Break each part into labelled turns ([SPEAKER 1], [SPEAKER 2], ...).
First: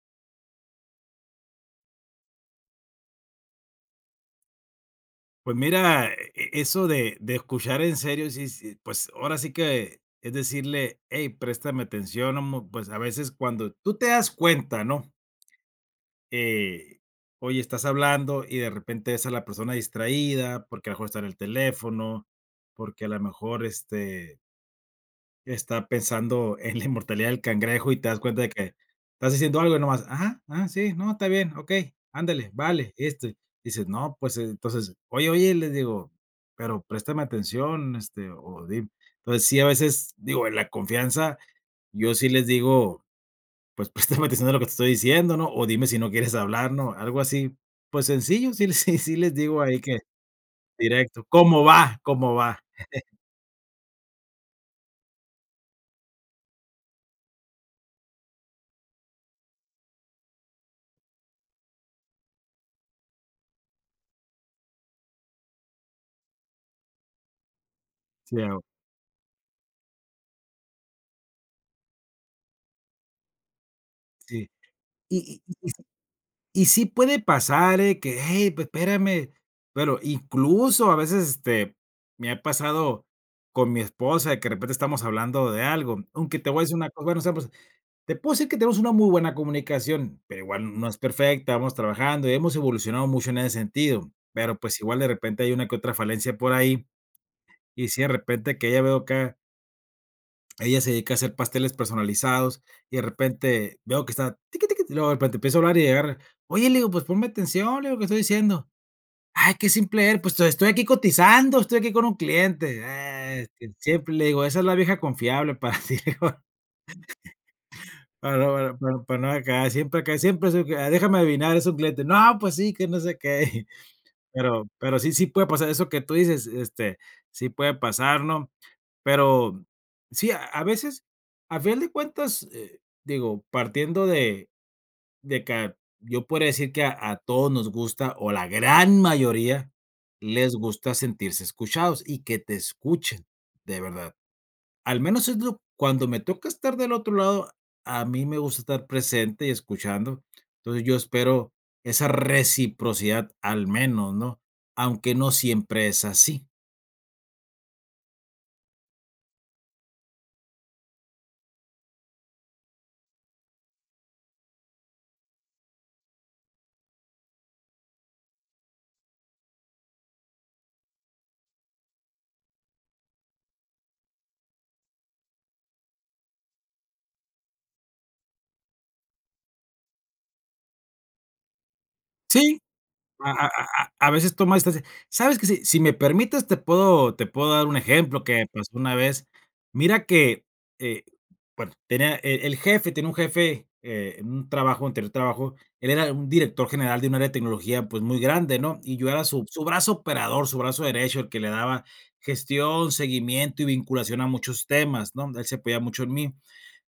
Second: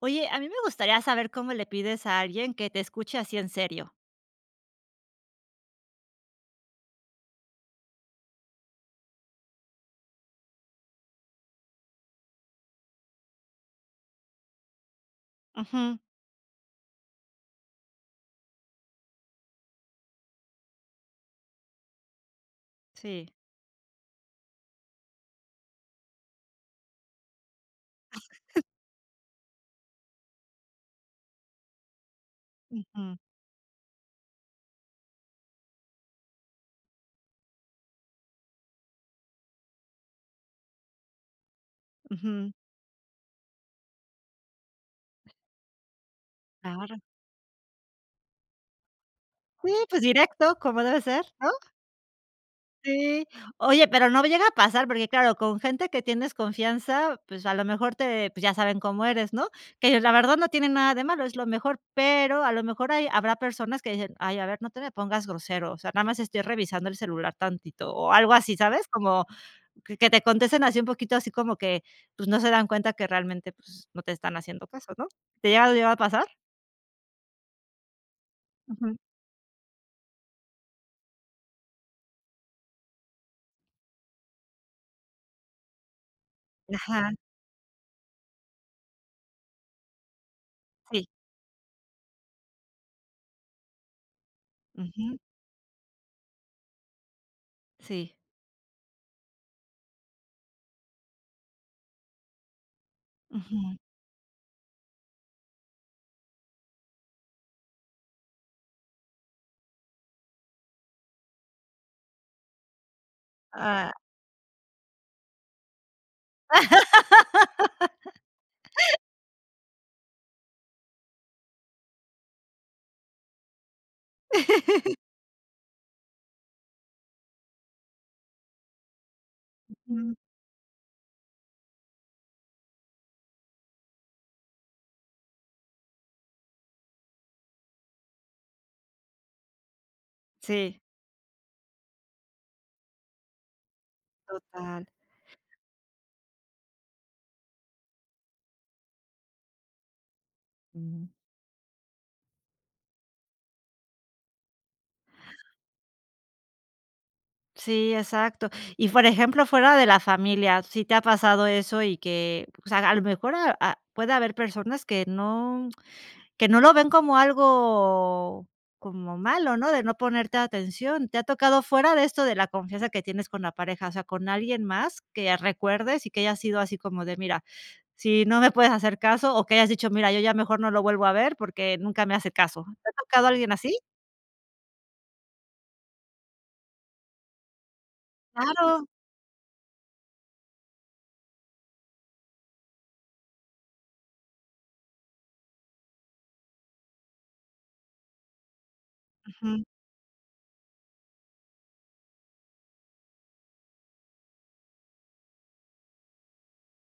[SPEAKER 1] Oye, a mí me gustaría saber cómo le pides a alguien que te escuche así en serio.
[SPEAKER 2] Pues mira, eso de escuchar en serio, sí sí, pues ahora sí que es decirle: "Hey, préstame atención", amo, pues a veces cuando tú te das cuenta, ¿no?
[SPEAKER 1] Ujú,
[SPEAKER 2] Eh, Oye, estás hablando y de repente ves a la persona distraída, porque a lo mejor está en el teléfono, porque a lo
[SPEAKER 1] sí.
[SPEAKER 2] mejor, está pensando en la inmortalidad del cangrejo y te das cuenta de que estás diciendo algo y nomás, ajá, ah, ah, sí, no, está bien, okey, ándale, vale,
[SPEAKER 1] Ujú.
[SPEAKER 2] este. Dices, no, pues, entonces, oye, oye, les digo, pero préstame atención, o dime. Entonces, sí, a veces, digo, en la confianza, yo sí les
[SPEAKER 1] Ujú.
[SPEAKER 2] digo, pues, préstame atención a lo que te estoy diciendo, ¿no? O dime si no quieres hablar, ¿no?
[SPEAKER 1] Claro.
[SPEAKER 2] Algo así, pues, sencillo, sí, sí, sí les digo
[SPEAKER 1] Sí,
[SPEAKER 2] ahí que
[SPEAKER 1] pues directo, como debe
[SPEAKER 2] directo,
[SPEAKER 1] ser, ¿no?
[SPEAKER 2] ¿cómo va? ¿Cómo va?
[SPEAKER 1] Sí. Oye, pero no llega a pasar, porque claro, con gente que tienes confianza, pues a lo mejor te pues ya saben cómo eres, ¿no? Que la verdad no tiene nada de malo, es lo mejor, pero a lo mejor hay habrá personas que dicen: "Ay, a ver, no te me pongas grosero, o sea, nada más estoy revisando el celular tantito", o algo
[SPEAKER 2] Sí,
[SPEAKER 1] así,
[SPEAKER 2] hago,
[SPEAKER 1] ¿sabes? Como que te contesten así un poquito así como que, pues, no se dan cuenta que realmente, pues, no te están
[SPEAKER 2] sí.
[SPEAKER 1] haciendo caso, ¿no?
[SPEAKER 2] y
[SPEAKER 1] ¿Te llega ha llegado a pasar?
[SPEAKER 2] Y sí puede pasar, que: "Hey, pues
[SPEAKER 1] Ujú.
[SPEAKER 2] espérame", pero incluso a veces, me ha pasado con mi esposa, de que de repente estamos hablando de algo, aunque te voy a decir una cosa,
[SPEAKER 1] Ajá,
[SPEAKER 2] bueno, estamos te puedo decir que tenemos una muy buena comunicación, pero igual no es
[SPEAKER 1] sí.
[SPEAKER 2] perfecta, vamos trabajando y hemos evolucionado mucho en ese sentido, pero, pues, igual de
[SPEAKER 1] Ujú.
[SPEAKER 2] repente hay una que otra falencia por ahí, y si de
[SPEAKER 1] Sí.
[SPEAKER 2] repente que ella veo acá ella se dedica a hacer pasteles personalizados y de
[SPEAKER 1] Ujú.
[SPEAKER 2] repente veo que está tiqui, tiqui, y luego de repente empiezo a hablar y llegar, oye, le digo, pues ponme atención, le digo, que estoy diciendo. Ay, qué simple eres, pues te estoy aquí cotizando, estoy aquí con un cliente. Ah,
[SPEAKER 1] Ah,
[SPEAKER 2] siempre le digo, esa es la vieja confiable para ti, le digo, para no para no acá, siempre acá, siempre es déjame adivinar, es un cliente. No, pues sí, que no sé qué. Pero sí, sí puede pasar eso que tú dices, sí puede pasar, ¿no? Pero
[SPEAKER 1] ujú.
[SPEAKER 2] sí, a veces, a final de cuentas, digo, partiendo de que yo podría decir que a todos nos gusta, o la gran mayoría les
[SPEAKER 1] Sí,
[SPEAKER 2] gusta sentirse escuchados y que te escuchen, de verdad.
[SPEAKER 1] total.
[SPEAKER 2] Al menos es lo cuando me toca estar del otro lado, a mí me gusta estar presente y escuchando. Entonces, yo
[SPEAKER 1] Mm.
[SPEAKER 2] espero esa reciprocidad al menos, ¿no? Aunque no siempre es así.
[SPEAKER 1] Sí, exacto. Y, por ejemplo, fuera de la familia, si te ha pasado eso y que, o sea, a lo mejor a puede haber personas que no que no lo ven como algo como malo, ¿no? De no ponerte atención. ¿Te ha tocado fuera de esto de la confianza que tienes con la pareja, o sea, con alguien más que recuerdes y que haya sido así como de: "Mira, si no me puedes hacer caso", o que hayas dicho: "Mira, yo ya mejor no lo vuelvo a ver porque nunca me hace
[SPEAKER 2] Sí,
[SPEAKER 1] caso"? ¿Te ha tocado
[SPEAKER 2] A a
[SPEAKER 1] alguien así?
[SPEAKER 2] a veces toma distancia. ¿Sabes que si me permites, te puedo dar un ejemplo que pasó
[SPEAKER 1] Claro.
[SPEAKER 2] una vez. Mira que, eh, bueno, tenía el jefe, tenía un jefe, en un trabajo, anterior trabajo, él era un director general de un área de tecnología, pues, muy grande, ¿no? Y yo era su
[SPEAKER 1] Ujú.
[SPEAKER 2] brazo operador, su brazo derecho, el que le daba gestión, seguimiento y vinculación a muchos temas, ¿no? Él se apoyaba mucho en mí.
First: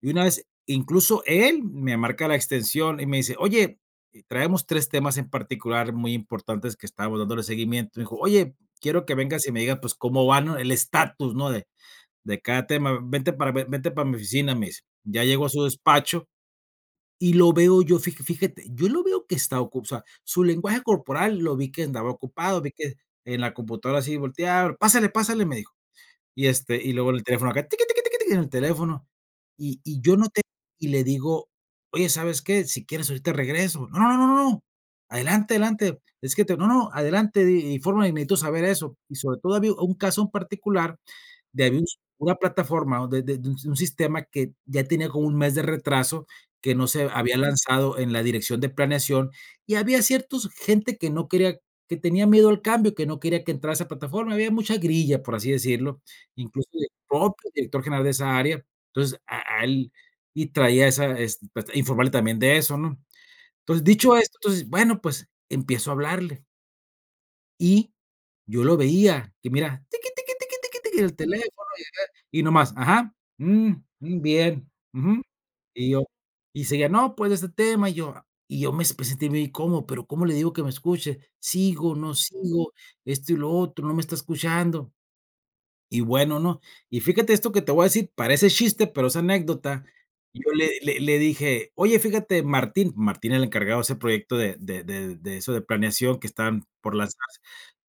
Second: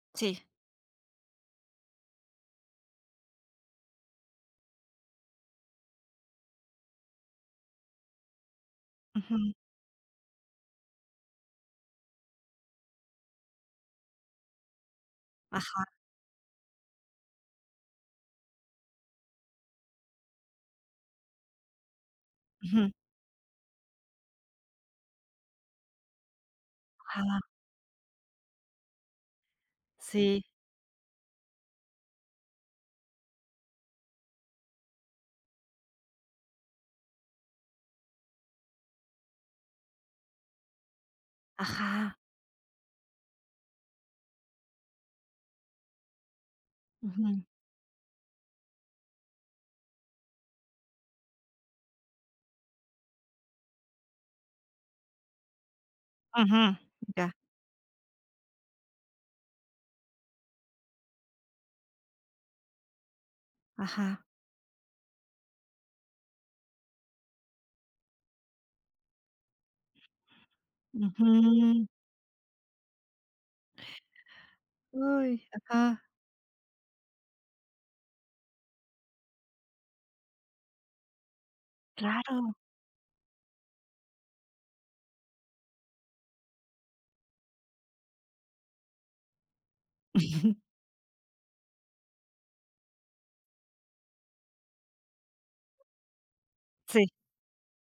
[SPEAKER 2] Y una
[SPEAKER 1] Sí.
[SPEAKER 2] vez, incluso él me marca la extensión y me dice, oye, traemos tres temas en particular muy importantes que estábamos dándole seguimiento. Me dijo, oye, quiero que vengas y
[SPEAKER 1] Ujú.
[SPEAKER 2] me digas, pues, cómo van, ¿no? El estatus, ¿no? De cada tema. Vente para mi oficina, me dice. Ya llego a su
[SPEAKER 1] Ajá.
[SPEAKER 2] despacho y lo veo yo, fíjate, yo lo veo que está ocupado, o sea, su lenguaje corporal lo vi que andaba ocupado, vi
[SPEAKER 1] Ujú.
[SPEAKER 2] que en la computadora así volteaba, pásale, pásale, me dijo. Y luego el
[SPEAKER 1] Ajá.
[SPEAKER 2] teléfono acá, tiqui, tiqui, tiqui, tiqui, en el teléfono. Y yo noté
[SPEAKER 1] Sí.
[SPEAKER 2] y le digo: "Oye, ¿sabes qué? Si quieres ahorita regreso". "No, no, no, no, no, adelante, adelante, es que te no, no, adelante, di infórmame, necesito saber eso". Y sobre todo había un caso en particular de había un
[SPEAKER 1] Ajá.
[SPEAKER 2] una plataforma, o de un sistema que ya tenía como un mes de retraso, que no se había
[SPEAKER 1] Ujú.
[SPEAKER 2] lanzado en la dirección de planeación, y había ciertos gente que no quería que tenía miedo al cambio, que no quería que entrara esa plataforma, había mucha grilla, por así decirlo. Incluso
[SPEAKER 1] Ujú.
[SPEAKER 2] del
[SPEAKER 1] Ya.
[SPEAKER 2] propio director general de esa área. Entonces, a él y traía esa, pues, informarle también de eso, ¿no? Entonces, dicho
[SPEAKER 1] Ajá.
[SPEAKER 2] esto, entonces, bueno, pues, empiezo a hablarle, y yo lo veía que mira, tiqui, tiqui, tiqui, tiqui, tiqui, el teléfono,
[SPEAKER 1] Ujú.
[SPEAKER 2] y nomás, ajá, mm, mm, bien, ujú.
[SPEAKER 1] Uy,
[SPEAKER 2] Y
[SPEAKER 1] ajá.
[SPEAKER 2] yo y seguía, no, pues, este tema, y yo me sentí bien incómodo, pero, ¿cómo le digo que me escuche? Sigo, no
[SPEAKER 1] Claro.
[SPEAKER 2] sigo, esto y lo otro, no me está escuchando. Y bueno, ¿no? Y fíjate esto que te voy a decir, parece chiste, pero es anécdota. Yo le dije: "Oye, fíjate, Martín", Martín el encargado de ese proyecto de eso de planeación que estaban por
[SPEAKER 1] Sí.
[SPEAKER 2] lanzarse.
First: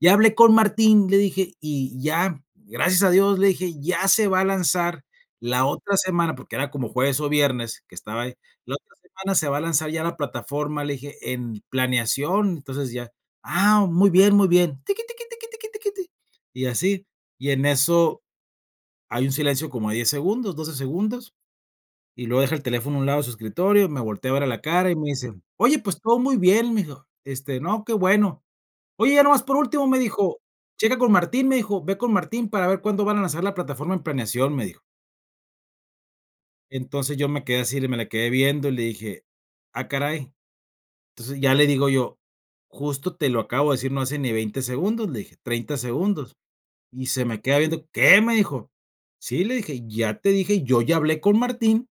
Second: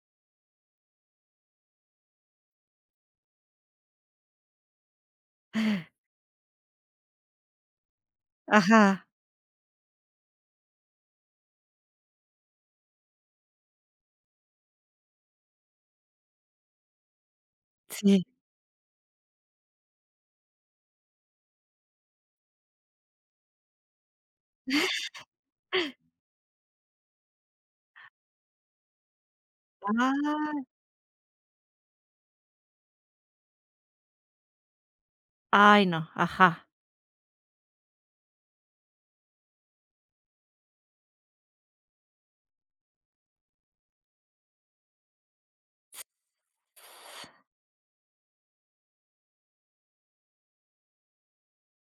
[SPEAKER 2] Ya hablé con Martín, le dije, y ya, gracias a Dios, le dije, ya se va a lanzar la otra semana, porque era como jueves o viernes que estaba ahí. La otra
[SPEAKER 1] Ajá,
[SPEAKER 2] semana se va a lanzar ya la plataforma, le dije, en planeación, entonces ya, ah, muy bien, tiqui, tiqui, tiqui, tiqui, tiqui, ti. Y así. Y en eso
[SPEAKER 1] sí.
[SPEAKER 2] hay un silencio como de 10 segundos, 12 segundos, y luego deja el teléfono a un lado de su escritorio, me voltea a ver a la cara y me dice: "Oye, pues todo muy bien", me dijo, "no, qué bueno". Oye, ya nomás por último, me dijo:
[SPEAKER 1] Ay,
[SPEAKER 2] "Checa con Martín", me dijo, "ve con Martín para ver cuándo van a lanzar la plataforma en planeación", me dijo.
[SPEAKER 1] ay, no, ajá.
[SPEAKER 2] Entonces yo me quedé así, me la quedé viendo y le dije: "Ah, caray". Entonces ya le digo yo: "Justo te lo acabo de decir no hace ni 20 segundos", le dije, 30 segundos". Y se me queda viendo, ¿qué? Me dijo. Sí, le dije, ya te dije, yo ya hablé con Martín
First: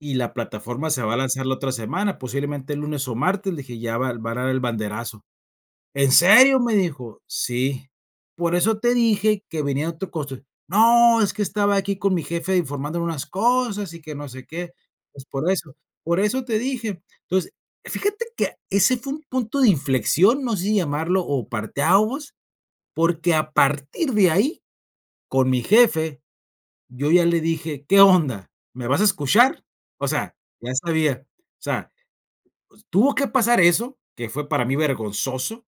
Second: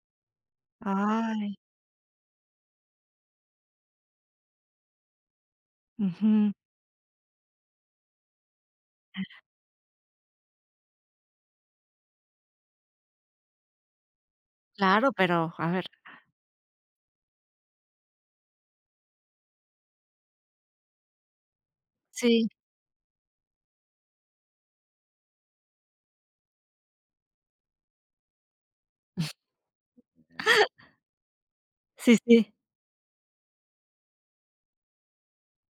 [SPEAKER 2] y la plataforma se va a lanzar la
[SPEAKER 1] Ay,
[SPEAKER 2] otra semana, posiblemente el lunes o martes. Le dije, ya va, van a dar el banderazo. ¿En
[SPEAKER 1] ujú.
[SPEAKER 2] serio? Me dijo, sí. Por eso te dije que venía otro costo. No, es que estaba aquí con mi jefe informándole unas cosas y que no sé qué.
[SPEAKER 1] Claro,
[SPEAKER 2] Pues
[SPEAKER 1] pero a ver
[SPEAKER 2] por eso te dije. Entonces, fíjate que ese fue un punto de inflexión, no sé si llamarlo o parteaguas,
[SPEAKER 1] sí,
[SPEAKER 2] porque a partir de ahí con mi jefe, yo ya le dije: "¿Qué onda? ¿Me vas a escuchar?". O sea, ya sabía. O sea,
[SPEAKER 1] sí, sí.
[SPEAKER 2] tuvo que pasar eso, que fue para mí vergonzoso,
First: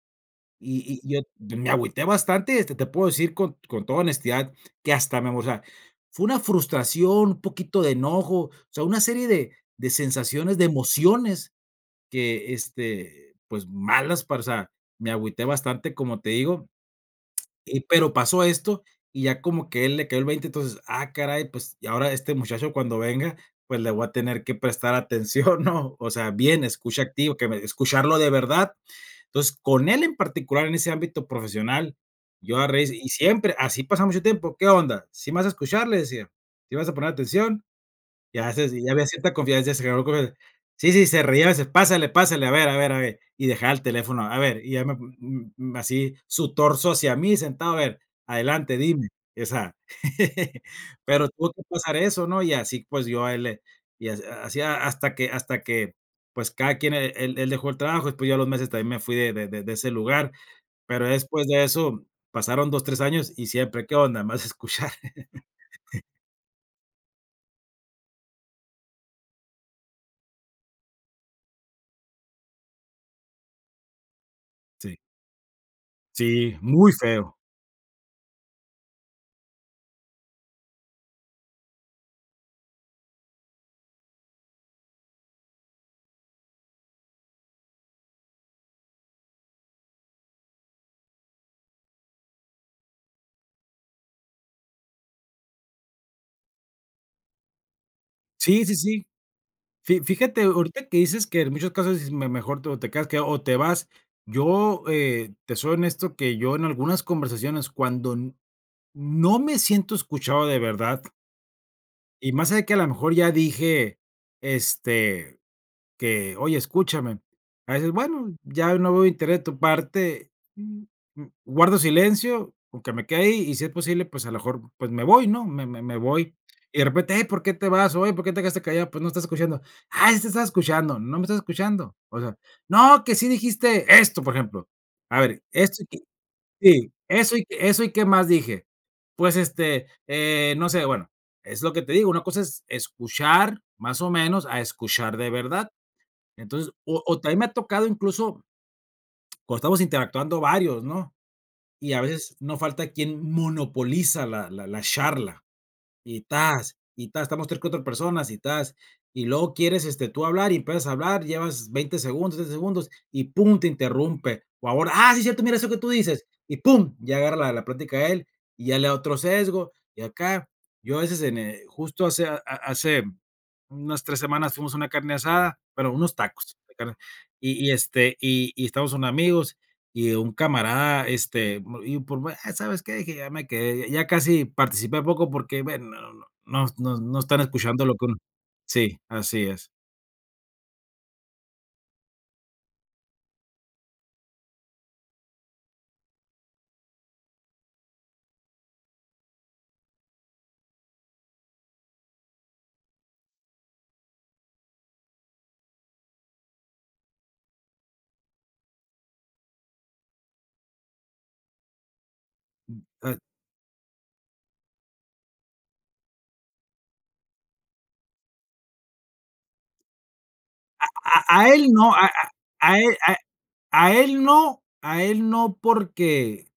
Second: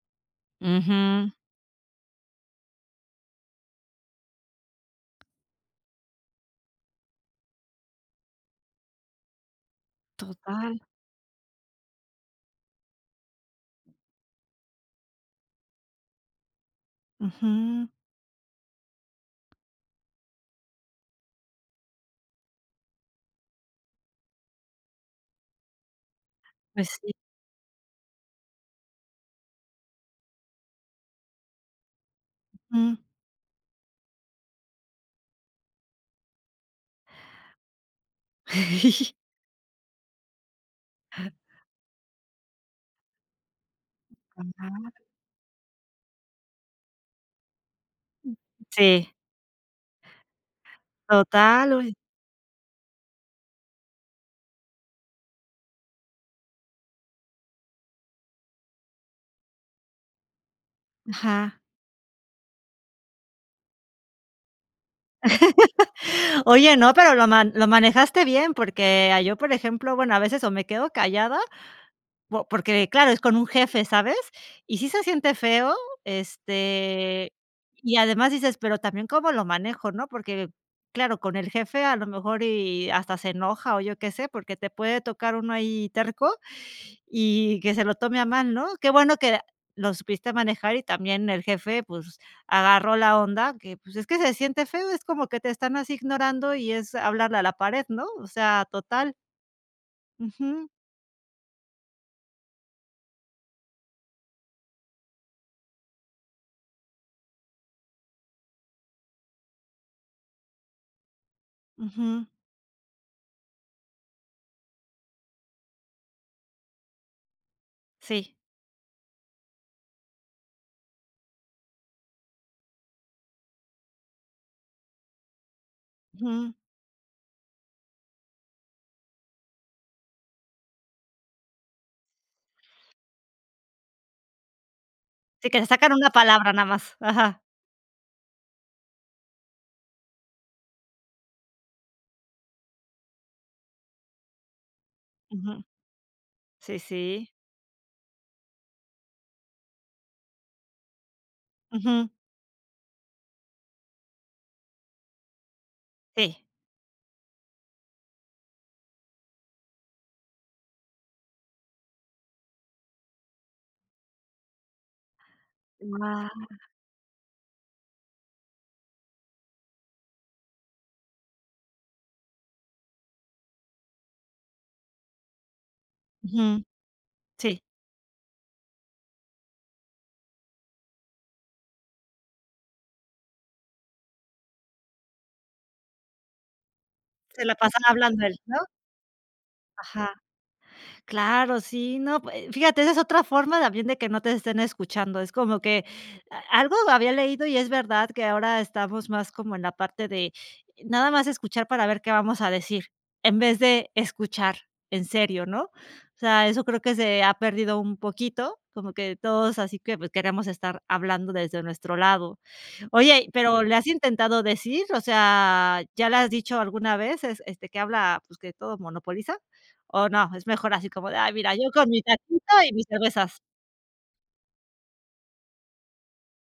[SPEAKER 2] y yo
[SPEAKER 1] Ujú,
[SPEAKER 2] me agüité bastante, te puedo decir con toda honestidad que hasta me o sea, fue una frustración, un poquito de enojo, o sea, una serie de sensaciones, de
[SPEAKER 1] total,
[SPEAKER 2] emociones que, pues, malas para o sea, me agüité bastante, como te digo, y
[SPEAKER 1] ujú.
[SPEAKER 2] pero pasó esto, y ya como que él le cayó el 20 entonces, ah, caray, pues, y ahora este muchacho cuando venga, pues, le voy a tener que prestar atención, ¿no? O sea, bien,
[SPEAKER 1] Pues
[SPEAKER 2] escucha
[SPEAKER 1] sí,
[SPEAKER 2] activo que me escucharlo de verdad. Entonces, con él en particular, en ese ámbito profesional, yo a agarré
[SPEAKER 1] ujú.
[SPEAKER 2] y siempre, así pasa mucho tiempo, ¿qué onda? ¿Si vas a escuchar? Le decía, ¿si vas a poner atención? Ya había cierta confianza, se agarró con sí, sí, se reía a veces, pásale, pásale, a ver, a ver, a ver, y dejaba el teléfono, a ver, y ya
[SPEAKER 1] Ajá,
[SPEAKER 2] me mm, mm, así su torso hacia mí sentado, a ver, adelante, dime,
[SPEAKER 1] sí,
[SPEAKER 2] esa pero tuvo que
[SPEAKER 1] total, uy,
[SPEAKER 2] pasar eso, ¿no? Y así, pues, yo a él le y as así hasta que pues, cada quien, él dejó el trabajo, después yo a los meses también me fui de ese lugar, pero después
[SPEAKER 1] ajá.
[SPEAKER 2] de eso pasaron 2 3 años y siempre, ¿qué onda? Más escuchar.
[SPEAKER 1] Oye, no, pero lo manejaste bien, porque, ah, yo, por ejemplo, bueno, a veces o me quedo callada Po porque, claro, es con un jefe, ¿sabes? Y sí
[SPEAKER 2] Sí,
[SPEAKER 1] se siente feo,
[SPEAKER 2] sí, muy
[SPEAKER 1] este,
[SPEAKER 2] feo.
[SPEAKER 1] y además dices: "Pero también cómo lo manejo", ¿no? Porque, claro, con el jefe a lo mejor y hasta se enoja o yo qué sé, porque te puede tocar uno ahí terco y que se lo tome a mal, ¿no? Qué bueno que lo supiste manejar y también el jefe, pues, agarró la onda, que, pues, es que se siente feo, es como que te están así ignorando y es hablarle a la pared, ¿no? O
[SPEAKER 2] Sí,
[SPEAKER 1] sea,
[SPEAKER 2] sí, sí.
[SPEAKER 1] total.
[SPEAKER 2] Fí Fíjate,
[SPEAKER 1] Ujú,
[SPEAKER 2] ahorita que dices que en muchos casos es "Me mejor te o te quedas que o te vas". Yo, te soy honesto que yo en algunas conversaciones cuando n no me siento escuchado de verdad,
[SPEAKER 1] ujú,
[SPEAKER 2] y más allá de que a lo mejor ya dije, este que: "Oye, escúchame". A veces, bueno,
[SPEAKER 1] sí,
[SPEAKER 2] ya no veo interés de tu parte, guardo silencio, aunque me quede ahí, y si es posible, pues, a lo mejor, pues, me voy, ¿no? Me voy.
[SPEAKER 1] ujú.
[SPEAKER 2] Y de repente: "Hey, ¿por qué te vas? Oye, ¿por qué te quedaste callado? Pues, no estás escuchando". "Ah, sí te estaba escuchando". "No me estás escuchando". O sea: "No, que sí dijiste esto", por ejemplo. A ver,
[SPEAKER 1] Sí, que le
[SPEAKER 2] esto y
[SPEAKER 1] sacan
[SPEAKER 2] que
[SPEAKER 1] una palabra nada
[SPEAKER 2] sí,
[SPEAKER 1] más.
[SPEAKER 2] eso
[SPEAKER 1] Ajá.
[SPEAKER 2] y eso y ¿qué más dije? Pues, este, no sé, bueno, es lo que te digo, una cosa es escuchar, más o menos, a escuchar de
[SPEAKER 1] Ujú.
[SPEAKER 2] verdad. Entonces,
[SPEAKER 1] Sí,
[SPEAKER 2] o
[SPEAKER 1] sí.
[SPEAKER 2] también me ha tocado incluso cuando estamos interactuando varios, ¿no? Y a
[SPEAKER 1] Ujú.
[SPEAKER 2] veces no falta quien monopoliza la charla.
[SPEAKER 1] Sí.
[SPEAKER 2] Y tas, estamos 3, 4 personas y tas. Y luego quieres, este, tú hablar y empiezas a hablar, llevas 20 segundos, 30 segundos y pum, te interrumpe. O ahora, ah, sí, cierto, mira eso que tú dices,
[SPEAKER 1] Guau.
[SPEAKER 2] y pum, ya agarra la plática a él y ya le da otro sesgo. Y acá, yo a veces en, justo hace unas 3 semanas fuimos a una carne asada, bueno, unos tacos
[SPEAKER 1] Ujú.
[SPEAKER 2] de carne,
[SPEAKER 1] Sí.
[SPEAKER 2] este, y estamos con amigos y un camarada, este, ¿sabes qué? Dije: "Ya me quedé, ya casi participé poco porque, bueno, no están
[SPEAKER 1] Se la pasa
[SPEAKER 2] escuchando lo que uno".
[SPEAKER 1] hablando él, ¿no?
[SPEAKER 2] Sí, así es.
[SPEAKER 1] Ajá. Claro, sí, no, pue fíjate, esa es otra forma también de que no te estén escuchando. Es como que a algo había leído y es verdad que ahora estamos más como en la parte de nada más escuchar para ver qué vamos a decir, en vez de escuchar en serio, ¿no? O sea, eso creo que se ha perdido un poquito, como que todos así que, pues, queremos estar hablando desde nuestro lado.
[SPEAKER 2] A
[SPEAKER 1] Oye, pero, ¿le has intentado decir? O sea, ¿ya le has dicho alguna vez, es este, que habla, pues, que todo monopoliza? ¿O no? Es mejor así como de: "Ay,
[SPEAKER 2] a
[SPEAKER 1] mira, yo
[SPEAKER 2] él
[SPEAKER 1] con
[SPEAKER 2] no,
[SPEAKER 1] mi
[SPEAKER 2] a
[SPEAKER 1] taquito
[SPEAKER 2] a
[SPEAKER 1] y
[SPEAKER 2] a
[SPEAKER 1] mis
[SPEAKER 2] él a
[SPEAKER 1] cervezas".
[SPEAKER 2] a él no a él no porque,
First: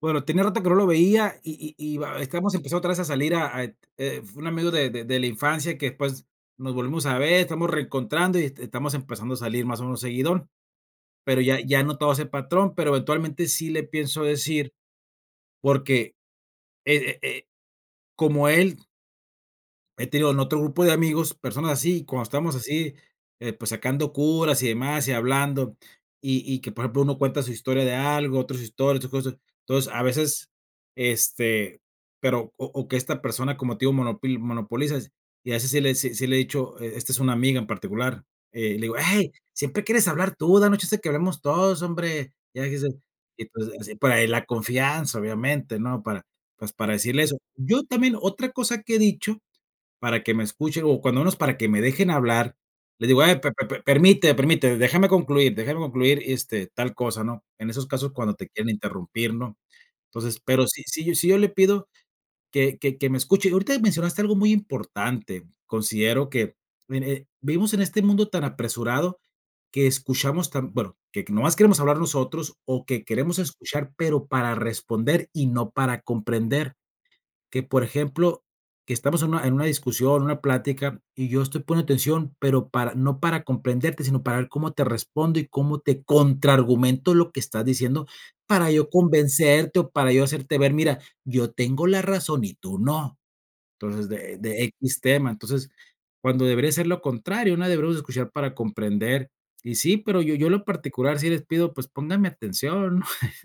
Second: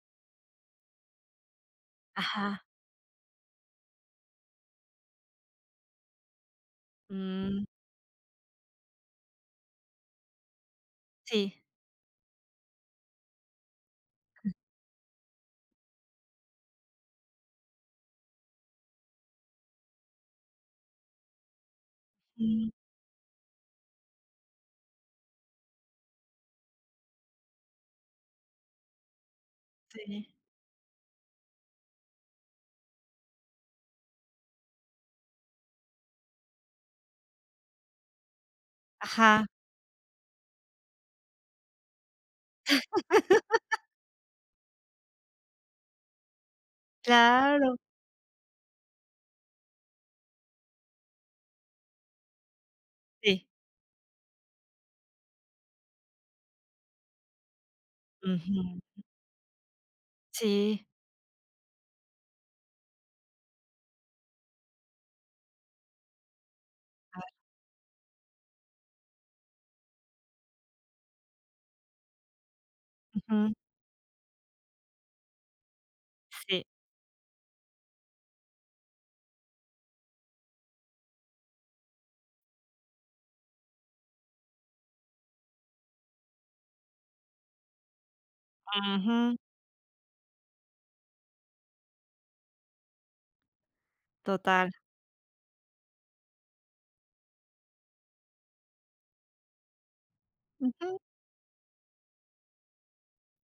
[SPEAKER 2] bueno, tenía rato que no lo veía y va estamos
[SPEAKER 1] Ajá.
[SPEAKER 2] empezando otra vez a salir fue un amigo de la infancia que después nos volvimos a ver,
[SPEAKER 1] Mm,
[SPEAKER 2] estamos reencontrando y estamos empezando a salir más o menos seguidón. Pero ya
[SPEAKER 1] sí.
[SPEAKER 2] ya no todo ese patrón, pero eventualmente sí le pienso decir, porque, eh eh eh, como él. He tenido en otro grupo de amigos, personas así, y cuando estamos
[SPEAKER 1] Mm,
[SPEAKER 2] así, pues sacando curas y demás, y hablando, y que, por ejemplo, uno cuenta su historia de algo, otros historias historia, cosas. Entonces, a
[SPEAKER 1] sí.
[SPEAKER 2] veces, este, pero o que esta persona, como te digo, monopil monopolizas, y a veces sí le he dicho, esta es una amiga en particular, le digo: "Hey,
[SPEAKER 1] Ajá.
[SPEAKER 2] siempre quieres hablar tú, danos chance que hablemos todos, hombre". Ya dice y pues así para la confianza, obviamente, ¿no? Para, pues, para decirle eso.
[SPEAKER 1] Claro.
[SPEAKER 2] Yo también, otra cosa que he dicho para que me escuchen, o cuando menos para que me dejen hablar. Les digo: "Ay,
[SPEAKER 1] Sí.
[SPEAKER 2] pe pe pe permite, permite, déjame concluir, este, tal cosa", ¿no? En esos casos cuando te quieren
[SPEAKER 1] Ujú.
[SPEAKER 2] interrumpir, ¿no? Entonces, pero sí
[SPEAKER 1] Sí.
[SPEAKER 2] sí yo sí yo le pido que me escuche. Ahorita mencionaste algo muy importante. Considero que, mire, vivimos en este mundo tan apresurado que escuchamos tan bueno, que nomás queremos hablar nosotros o que queremos
[SPEAKER 1] Ujú.
[SPEAKER 2] escuchar, pero para responder y no para
[SPEAKER 1] Sí.
[SPEAKER 2] comprender. Que, por ejemplo, que estamos en una discusión, una plática, y yo estoy poniendo atención, pero para no para comprenderte, sino para ver cómo te respondo y cómo te contraargumento lo que estás diciendo, para yo
[SPEAKER 1] Ujú.
[SPEAKER 2] convencerte o para yo hacerte ver, mira, yo tengo la razón y tú no. Entonces, de
[SPEAKER 1] Total.
[SPEAKER 2] x tema. Entonces, cuando debería ser lo contrario, ¿no? Deberíamos escuchar para comprender. Y sí, pero yo en lo
[SPEAKER 1] Ujú.
[SPEAKER 2] particular sí les pido, pues, pónganme atención.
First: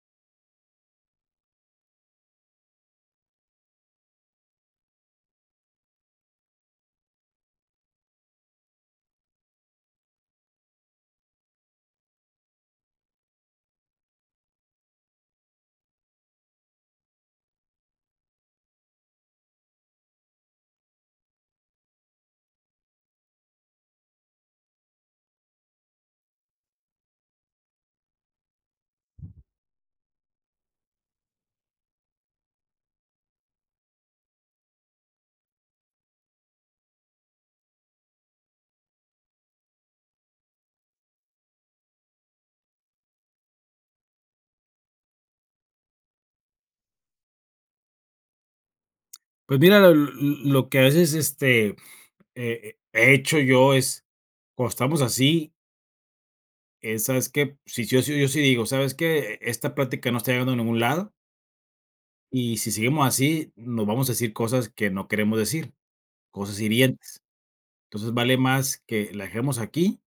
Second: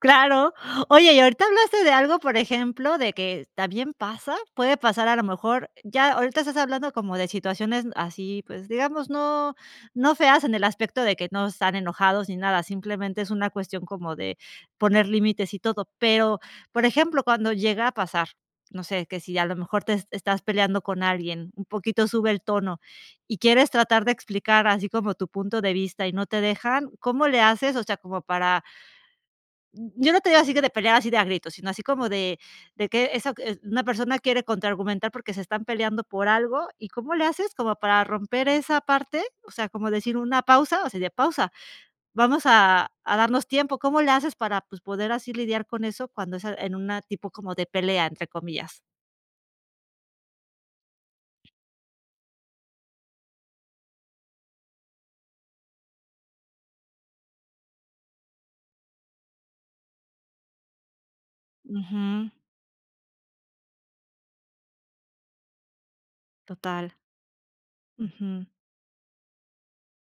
[SPEAKER 1] Claro. Oye, y ahorita hablaste de algo, por ejemplo, de que también pasa, puede pasar a lo mejor, ya ahorita estás hablando como de situaciones así, pues, digamos, no feas en el aspecto de que no están enojados ni nada, simplemente es una cuestión como de poner límites y todo. Pero, por ejemplo, cuando llega a pasar, no sé, que si a lo mejor te es estás peleando con alguien, un poquito sube el tono y quieres tratar de explicar así como tu punto de vista y no te dejan, ¿cómo le haces? O sea, como para yo no te digo así que de pelear así de a gritos, sino así como de que esa una persona quiere contraargumentar porque se están peleando por algo, ¿y cómo le haces como para romper esa parte? O sea, como decir una pausa, o sea, de pausa, vamos a darnos tiempo, ¿cómo le haces para, pues, poder así lidiar con eso cuando es a- en una tipo como de pelea, entre comillas?
[SPEAKER 2] Pues mira, lo que a veces, este, he hecho yo es, cuando estamos así, ¿sabes qué? Si yo sí digo, ¿sabes qué? Esta plática no está llegando a ningún lado
[SPEAKER 1] Ujú,
[SPEAKER 2] y si seguimos así, nos vamos a decir cosas que no queremos decir, cosas
[SPEAKER 1] total.
[SPEAKER 2] hirientes. Entonces, vale
[SPEAKER 1] Ujú.
[SPEAKER 2] más que la dejemos aquí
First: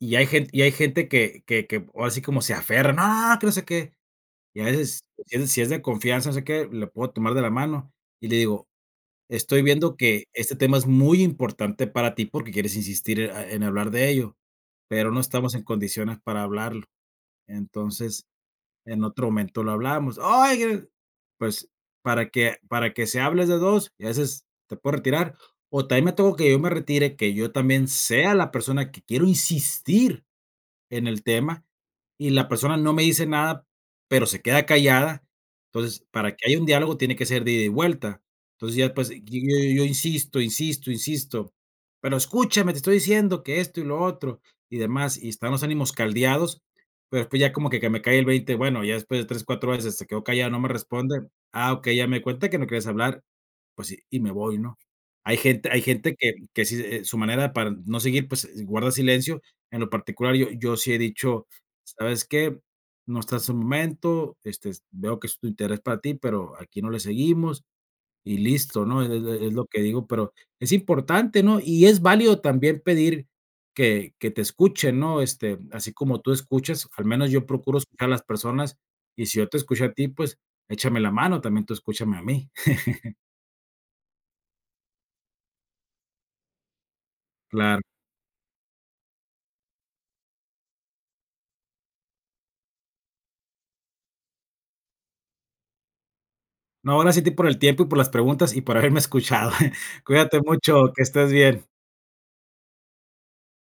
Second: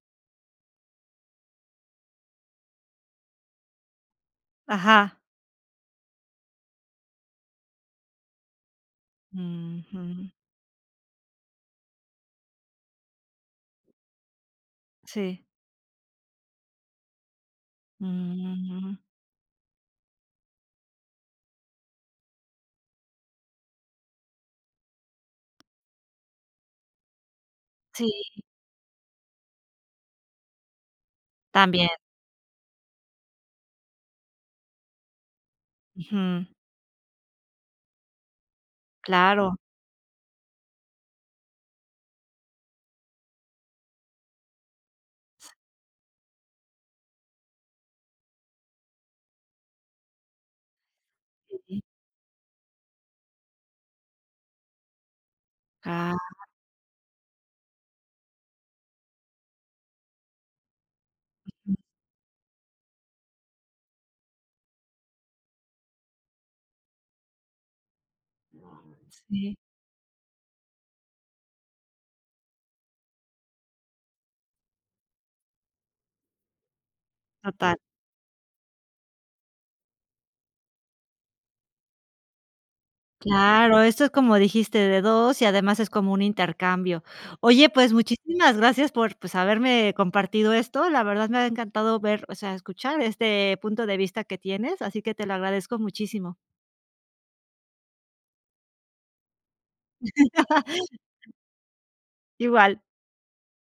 [SPEAKER 2] y hay gente que ahora sí como se aferra, no, no, no, que no sé qué. Y a veces,
[SPEAKER 1] Ajá.
[SPEAKER 2] si es de confianza, no sé qué, le puedo tomar de la mano y le digo: Estoy viendo
[SPEAKER 1] Ujú.
[SPEAKER 2] que este tema es muy importante para ti porque quieres insistir, en hablar de ello, pero no
[SPEAKER 1] Sí.
[SPEAKER 2] estamos en condiciones para hablarlo. Entonces,
[SPEAKER 1] Mm.
[SPEAKER 2] en otro momento lo hablamos. Oye, pues para que se hable de 2, y a veces te puedo retirar, o también me tengo que yo me retire, que yo también
[SPEAKER 1] Sí,
[SPEAKER 2] sea la persona que quiero insistir en el tema,
[SPEAKER 1] también.
[SPEAKER 2] y la persona no me dice nada, pero se queda callada. Entonces, para
[SPEAKER 1] Ujú,
[SPEAKER 2] que haya un diálogo tiene que ser de ida y vuelta. Entonces, ya pues, yo
[SPEAKER 1] claro.
[SPEAKER 2] yo yo insisto, insisto, insisto, pero escúchame, te estoy diciendo que esto y lo otro y demás, y están los ánimos caldeados, pero después ya como que me cae el 20 bueno, ya después de 3, 4 veces se quedó callada, no me responde, ah,
[SPEAKER 1] Sí.
[SPEAKER 2] ok ya me di cuenta que no quieres hablar, pues sí, y me voy, ¿no? Hay gente
[SPEAKER 1] Claro.
[SPEAKER 2] que sí, su manera para no seguir, pues, guarda silencio en lo particular, yo sí he dicho: "¿Sabes qué? No está en su momento, este, veo que es tu interés para ti, pero aquí no le seguimos", y listo, ¿no? Es
[SPEAKER 1] Sí,
[SPEAKER 2] lo que digo, pero es importante, ¿no? Y es válido también pedir que te escuchen, ¿no? Este, así como tú escuchas, al menos yo
[SPEAKER 1] total.
[SPEAKER 2] procuro escuchar a las personas, y si yo te escucho a ti, pues, échame la mano, también tú escúchame a mí.
[SPEAKER 1] Claro, esto es como dijiste, de 2 y además es como un intercambio. Oye,
[SPEAKER 2] Claro.
[SPEAKER 1] pues, muchísimas gracias por, pues, haberme compartido esto. La verdad me ha encantado ver, o sea, escuchar este punto de vista que tienes, así que te lo agradezco muchísimo.
[SPEAKER 2] No, gracias a ti por el tiempo y por las preguntas y por haberme escuchado. Cuídate mucho, que estés bien.
[SPEAKER 1] Igual.